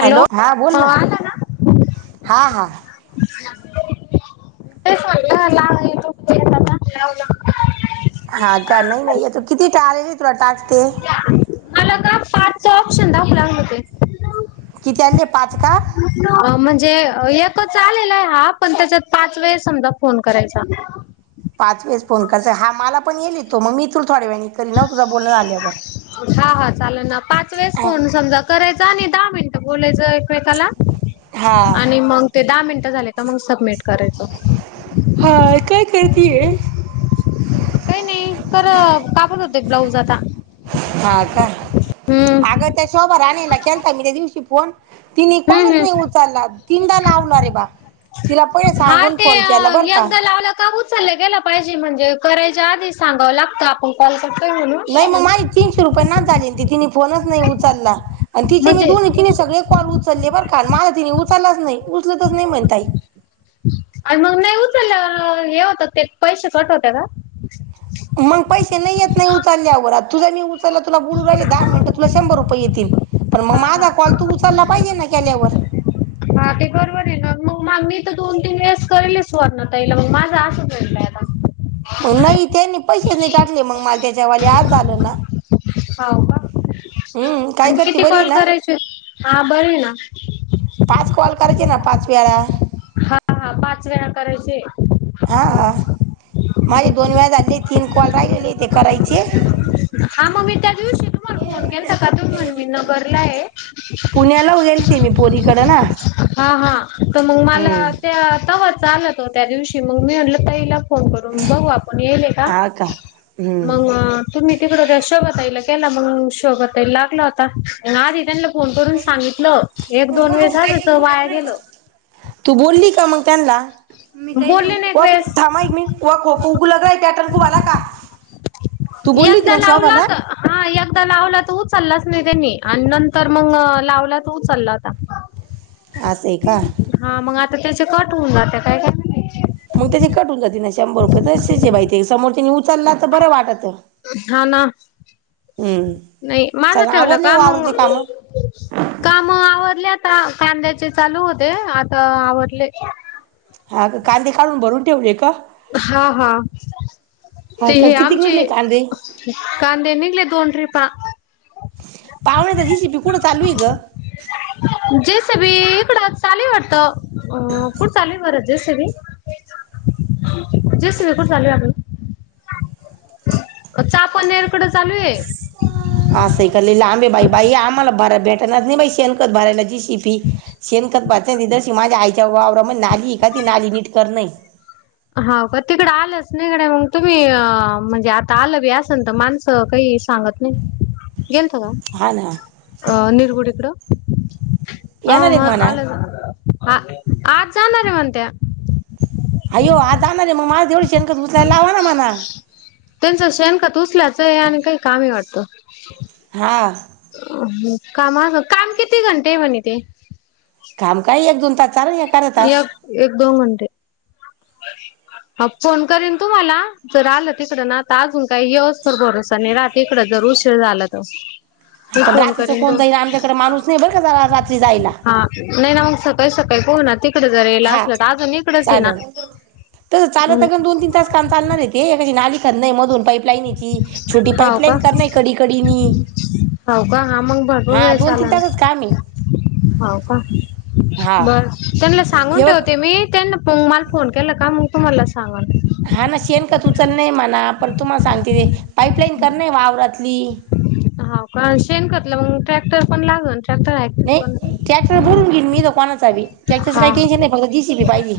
Hello हा बोल ना हा हा [unintelligible] लावला हा का नाही-नाही आता किती टाली वाटत आज. मला का पाच सब संडास लाल होते किती आणले पाच का? ते एकच आलेलाय हा पण त्याच्यात पाच वेळ समजा फोन करायचा पाच वेळेस फोन करायचा हा मला पण मी लिहितो मग मी तु हा हा चालेल ना पाच वेळेस फोन समजा करायचा आणि दहा मिनट बोलायचं एकमेकाला हा आणि मंग ते दहा मिनिटं झाले का मग सबमिट करायचं हा काय करतीये [unintelligible] मी करत कापत होते ब्लाऊज आता हा का? हम्म आगं त्या शोब राणेला केलता मीे त्या दिवशी फोन तिनी हम्म कॉलच हम्म नाही उचलला तिनदा लावला रे बा तिला पैलं हा सांगून फोन केला बर का चाल्लं गेलं पाहिजे म्हणजे करायच्या आधी सांगावं लागतं आपण कॉल कर नाही मग माझे तीनशे रुपये ना. पाणी आणती की, मी फोनच नाही उचलला. आणि तिचे मी म्हणजे दोनी-तिनी सगळे कॉल उ उचलली बर का माझा तिनी उचललाच नाई उचलतच नाही म्हण ताई. आणि मग नाही हे होतात ते पैसे कट होतात का? मग पैसे नाई येत नाइ उचलल्यावर आत तुझा मी उचलला तुला बोलू राहिले दहा मिनटं तुला शंभर रुपय येतील पण मग हा हा. माझा कॉल तू उचलला पाहिजे ना केल्यावर. हा ते बरोबर आहे ना मग, मग मी तर दोन तीन वेळेस करेनच सुवर्णाताईला मग माझं असंच होऊन जाई मग अहो नाही तेंनी पैसे नाही टाकले. मग मला त्याच्या वाले आज आलं ना. हाव का? हम्म काय आणि करते किती बरी आहे कॉल ना करायचे हा करीन ना पाच कॉल करायची ना. पाच वेेळा हा हा पाच वेळा करायचे. हा माझे दोन वेळा झाले तीन कॉल राहिलेले ते करायचे हा मग मी त्या दिवशी तुम्हाला फोन केलता का तुम्ही म्हणली नगरला आहे. पुण्याला गेलते मी पोरीकडे ना त हम्म त्या तवर चालतो त्या दिवशी मग मी म्हणलं ताईला फोन करून बघू आपण यायले का, हा मग हम्म तुम्ही तिकड त्या शबा पहिला केला मग शोभताईला लागला होता. आधी त्यां फोन करून सांगितलं एक दोन वेळेसचच वाया गेलं. तू बोलली का मग त्यांना [unintelligible] बोलले ना एक वेळेस तू बोलली होती मग एकदा ना लावला शोभाला तर हा एकदा लावला तर उचललाच नाही त्यांनी आणि नंतर मग लावला त उचलला आता आसय का आता त्याचे कट होऊन जात्यात. [unintelligible] मग त्याची कटून जाते ना शंभर रुपये तसंच हे बाई ते समोरच्यानि उ हा ना हम्म नाही माझ चला ठेवलं आवरले काम मग वावरातले मी काम काम आवरल्यात. आता कांद्याचे चालू होते आता आवडले. हा कांदे काढून भरून ठेवले का? हा हा हा ते का हे किती आमचे निघले कांदे कांदे निघले दोन ट्रीप [unintelligible] पावण्याचा जीसीपी कुठं चालू आहे ग? जेसबी इकडं चाले वाटत अ कुठ चालू भरत जेसवी जेसीवी कुठ चालू वाट पण चहापाणी ईकडं चालू आहे. असं काले लांबे बाई बाई आम्हाला भय भेटाणार नाही बाई शेणकत भरायला जी [unintelligible] त्या वावरामधी नाली है का ती नाली निट कर नाही. हाव का? तिकड आलंच नाहीकडे मग तुम्ही अ म्हणजे आता आलं बी असल तर माणसं काही सांगत नाही. हा ना [unintelligible] ह येणार एक हा म्हणा आलं आ आज जाणार हे व्हय त्या अय्यो आज जाणार मग माझं पण शेणखत उचलायला लावा ना मला त्यांच शेणखत उचलयाचं आणि काही काम आहे वाटतं हा कामाच काम किती घंटे म्हणे ते काम काय एक दोन तास चालेल एखादा तास एक एक दोन घंटे. हा फोन करेन तुम्हाला जर आलं तिकड ना तर अजून काही यवस तर भरवसा नाही राहति इकड जर उशीर झाला तर. मी आपण फोन रात्रीच करीन तो कोणतही आमच्याकडे माणूस नाही बर का जला रात्री जायला हो ना ते इकड जरायला असलं तर अजून इकडच ये ना तर चालता का दोन तीन तास काम चालणार ते हे नाली चाललय मधून पापलाईनची छोटी हाव का पाईपलाईन कर नाही खडी खडीनी हाव का हा मग भरपूर वेळ चालल हो का हा बर सांगून हे बघ ठेवते मी ते त्यांनी पग मला फोन केला का मग तुमला सांगन हा ना शेणखत उचल नाही मणा पण तुम्हा सांगते पाईपलाईन कर नई वावरातली हौ का शेणखतलं मग ट्रॅक्टर पण लागल ट्रॅक्टर आहे का कोण नाही ट्रॅक्टर भरून घेईल मी दुकान चावी त्याच्याच हा काही टेन्शन नाही फक्त जीसीपी पाहिजे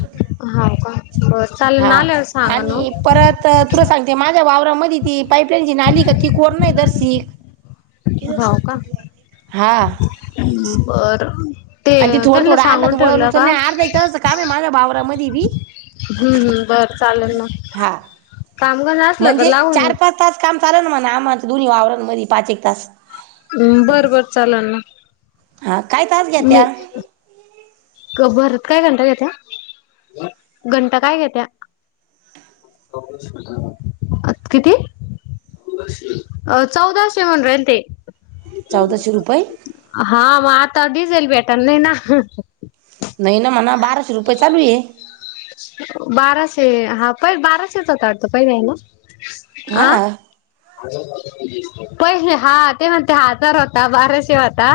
हाव का बरं चालेल हा ना आल्यावर सांगा न आणि ओ. परत तुरस सांगते माझ्या वावरामध्ये ती पाईपलाईनची नाली का ती कोर नाही दर्शिक हाव का हा हेच समर बरं आणि ते थोडं त्यांना थोडं सांगून आलं वळ ठेवलं उचल का नाही अर्धा एक तासच काम आहे माझ्या भावरामध्ये बी हम्म हम्म बरं चालेल ना हा कामगार असलं का म्हणजे लावून चार पाच तास काम कारण म्हणा माझं दोन्ही वावरण मधी पाच एक तास हं बर बर चालल ना हा काय तास घेत्या मी भरत काय घंटा घेत्या घंटा काय घेत्या किती चौदाशे म्हणरल ते चौदाशे रुपये हा म आता डिझेल भेट त्यांनी ना नाही ना म्हणा बाराशे रुपये चालू आहे बाराशे हा पहि बाराशेच होता पहिले आहे ना हा आ पहिले हा ते म्हणते हजार होता बाराशे होता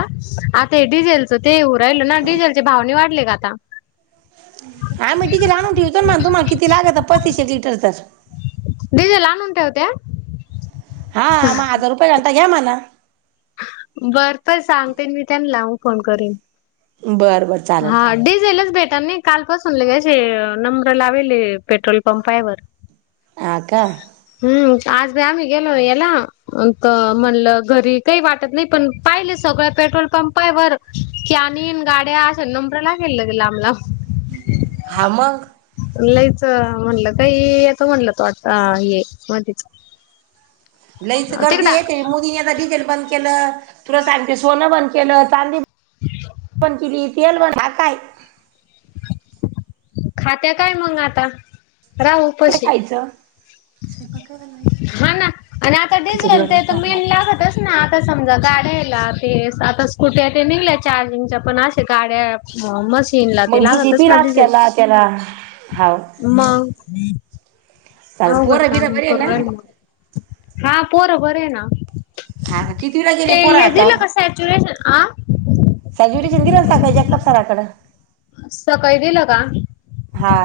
आता डिझेलच ते उ राहिल ना डिझेलचे भावने वाढले का आता हा मिट्टीची रान होती पण तुम्हा किती लागत पस्तीस एक लिटरचं. [inaudible] डीजेल आनून ठेवत्या हा म हजार रुपय घाल. त घ्या मला. बरं तर सांगते मी त्यांनला लावू फोन करिन. बरं बरं चालेल हा डीझेलच भेट नाई. कालपासून लगे असे नंबर लावेले पेट्रोल पंपायवर. आ का. हम्म आज आमी गेलो येला. म्हणलं घरी काही वाट त नई पण पाहिले सगळ्या पेट्रोल पंपायवर की आनिन गाड्या असा नंब्र लागेल ल लाम लाम. हा मंग. लयच म्हणलं काई येतो म्हणलं. [inaudible] लईच गर्दी तिकडा येते मोदींनी आता डिझेल बंद केलं. तुला सांगते सोनं बंद केलं चांदी पण केली येल [unintelligible] हा काय. खात्या काय मंग आता. रा उपशी. खायचं हा ना आणि आता खिचडी डिझेल ते बनवायची तर आपल्या मेन आज मस्त लागतच ना आता. समजा गाड्याला ते सा आता स्कुट्या तेन निघल्या चार्जिंगच्या पण अशा गाड्या मस्त चीन ला ते मग जी सी लागतच पी ना लाच डिझेल केला त्याला हाव मग अ अवघड पोर बीर काम बरीए करू ना? राहिल मग हा पोर बर हे ना. हा का कितवीला ते गेले पोरं हे आता? दिलं का सॅट्यूरेशन आं. साजूरी शिंदिरा साखळी जगताप सराकडं. सकाळी गेलं का? हा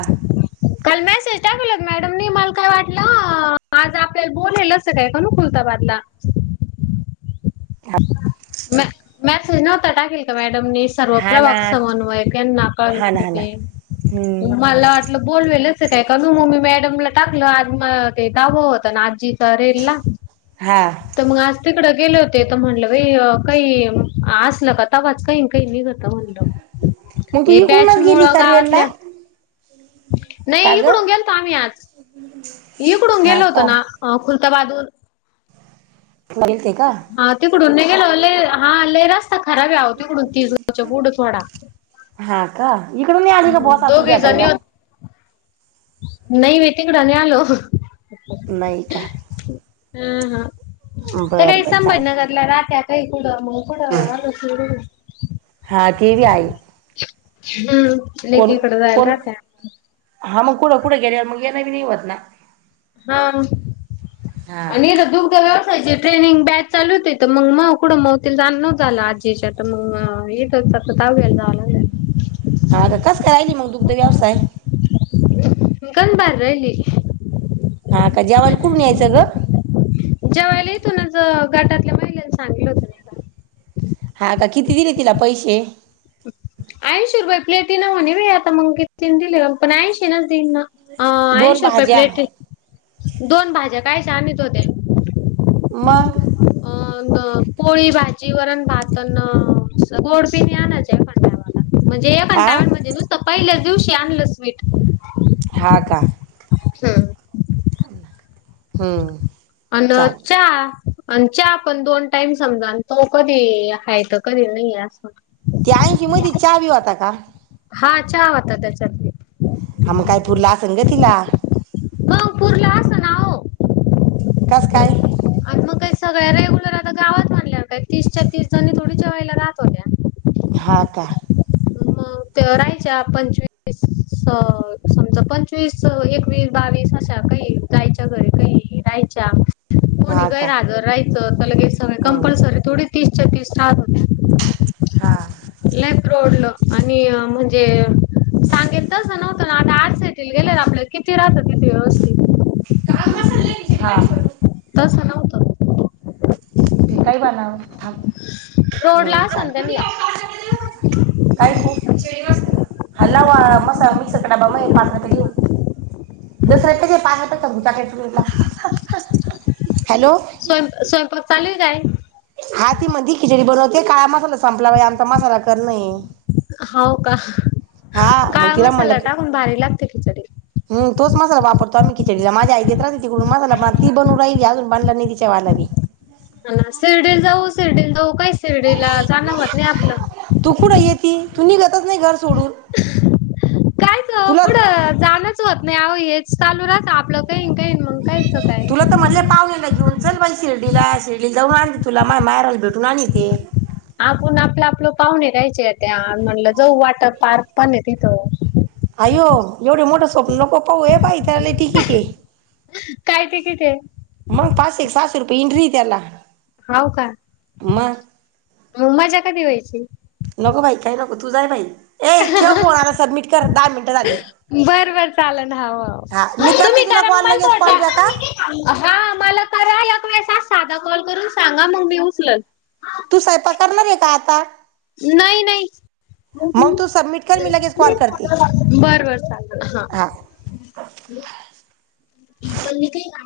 काल मेसेज टाकलत मॅडम नी मला काय वाटलं आज आपल्याला बोललेलच काय कनु कुलताबादला. म मॅसेज नव्हता टाकेल का मॅडमनी. सर्व हा ना प्रवाक समन्वय त्यांना हा कळवित ना हा ना होते हम्म मला वाटलं बोलवेल काय करु मी मग मी मॅडमला टाकलं आज मग ते दावं होतं ना आजीच रेलला हा तर मंग आज तिकडं गेले हुते तर म्हणलं बाई काई आसल का तवाच काई न काई निघत म्हणलं. मग तू हे बॅच इकडूनच मुळ गेली का रेन ला गावातल्या नाही इकडून गेलतो आम्ही आज इकडून हा गेलो होतो का ना अं खुल्ता बहादूर नगिल हा तिकडून ने गेलो लय हा लय रास खराब आहे ओ तिकडून होती हा का? इकडून नाही [unintelligible] आली का बुवा दोघी सासूला जनी भेटायला? नई मी तिकडं नई आलो नाही का हम हा ते बरं काय बरं संबाजी चालेल. नगरला राहत्यात [unintelligible] त मंग कुंड [unintelligible] [unintelligible] हा ते बी हाय [inaudible] रिकामा ऑडिओ लेकीकड राहायला [unintelligible] कुडं कुंड गेल्यावर मग येन बी नाही होत ना हा हा. आणि दुग्धव्यव त्याजी ट्रेनिंग बॅच चालू होती त मव कुडं मवतीला जायल नव्हतं झालं आजीच्या तर मग येतचता [unintelligible] जावं लाग हा ग कस काय आयली मंग दुग्ध व्यवसाय सण बार रयली हा का जेवला कुटून यायचं ग जेवायला येतो ना ज गटातल्या महिलेन सांगिलं होत नाही का हा का किती दिले तिला पैसे? ऐंशी रुपये प्लेटी ना म्हणे बाय आता मग कितीन दिले पण ऐंशी नच देई ना अं दोन ऐंशी रुपये भाज्या प्लेटी दोन भाज्या काय सामित होते [inaudible] रिकामा ऑडिओ अं अं पोळी भाजी वरण भात अन गोडपीन आणायच्या एखांद टाईमाला म्हणजे आ कंटाळून म्हणजे नुसतं पयलच तुलशी आणलं स्वीट हा का हूं हं अन चा आन चहा आपण दोन टाईम समजा न तो कधी हाय तर कधी नइये असं त्या ऐंशी मधी च्या बी होता का? हा चहा होता त्याच्यातले. हा मग काय पुरलं असन इ तिला. गाव पुरलं असंना ओ. कस काय? मग काही सगळ्या रेग्युलर आता गावात म्हनल्या काही तीसच्या तीस जणी थोडी जेवायला रहात होत्या. हा का? मग त्या रहायच्या पंचवीस अं समजा पंचवीस एकवीस बावीस अशा काही जायच्या घरी काही रहायच्या. कोणी हा का राग राही चल. लगेच सवय हम्म कंपलसरी थोडीच तीसच्या तीस साठ होत्यात. हा लेफ्ट रोडलो आणि म्हणजे सांगेल तस नव्हतं ना. आता आठ स येट गेले आपल्या कि ती राहतात म्हटलं व्यवस्थित. हा. तस नव्हतं. फिकाई बनाव. थांब रोडला हम्म असन त्यांनला चालतंय. हा लवा मसाला मिक्सरचं डबा माहीत पातं [unintelligible] घेऊ. हॅलो स्वयं स्वयंपाक चालेल काय? हा ती म्हणती खिचडी बनवते काय मसाला संपला बाई आमचा मसाला करणे. हावं का? मग काळा तिला म्हणलं मसाला की टाकून भारी लागते खिचडी. हम्म तोच मसाला वापरतो आम्ही खिचडीला माझी आई म्हणला तिच्या [unintelligible] काय शिरडीला जाण होत नाही आपलं. तू कुठं येती तू निघतच नाही घर सोडून कायच तुला कुठं जाणच होत नाही हेच चालू राहत आपलं काहीन काहीन. तुला तर म्हणले पावनेला घेऊन चल बाई शिर्डीला शिर्डी जाऊन आण तुला माय माहेराला भेटून आनीती. आपुन आपलं आपलं पाहुणे घ्यायचे. त्या म्हणलं जाऊ वॉटर पार्क पण आहे तिथं. अयो एवढे मोठं नको पाहू ए बाई. झालेत किती काय तिकीट आहे मग पाच एक सा तरीपण इनरी त्याला हाव का मग मग मजा कधी होईल? [inaudible] नको बाई काय नको तू जाय बाई. ए ठेव फोन आता सबमिट कर दहा मिनिटं झाले. बर बर चालन हव हा मी हव तुम्ही करते तुला करा कॉल मग लगेच कॉल बॅक हा. [unintelligible] हा मला करा [unintelligible] साधा कॉल करून सांगा मग मी उचलन. तू सयपाक करणार आहे का? नाही नाही. आव तसं बर बर चाल हा [unintelligible]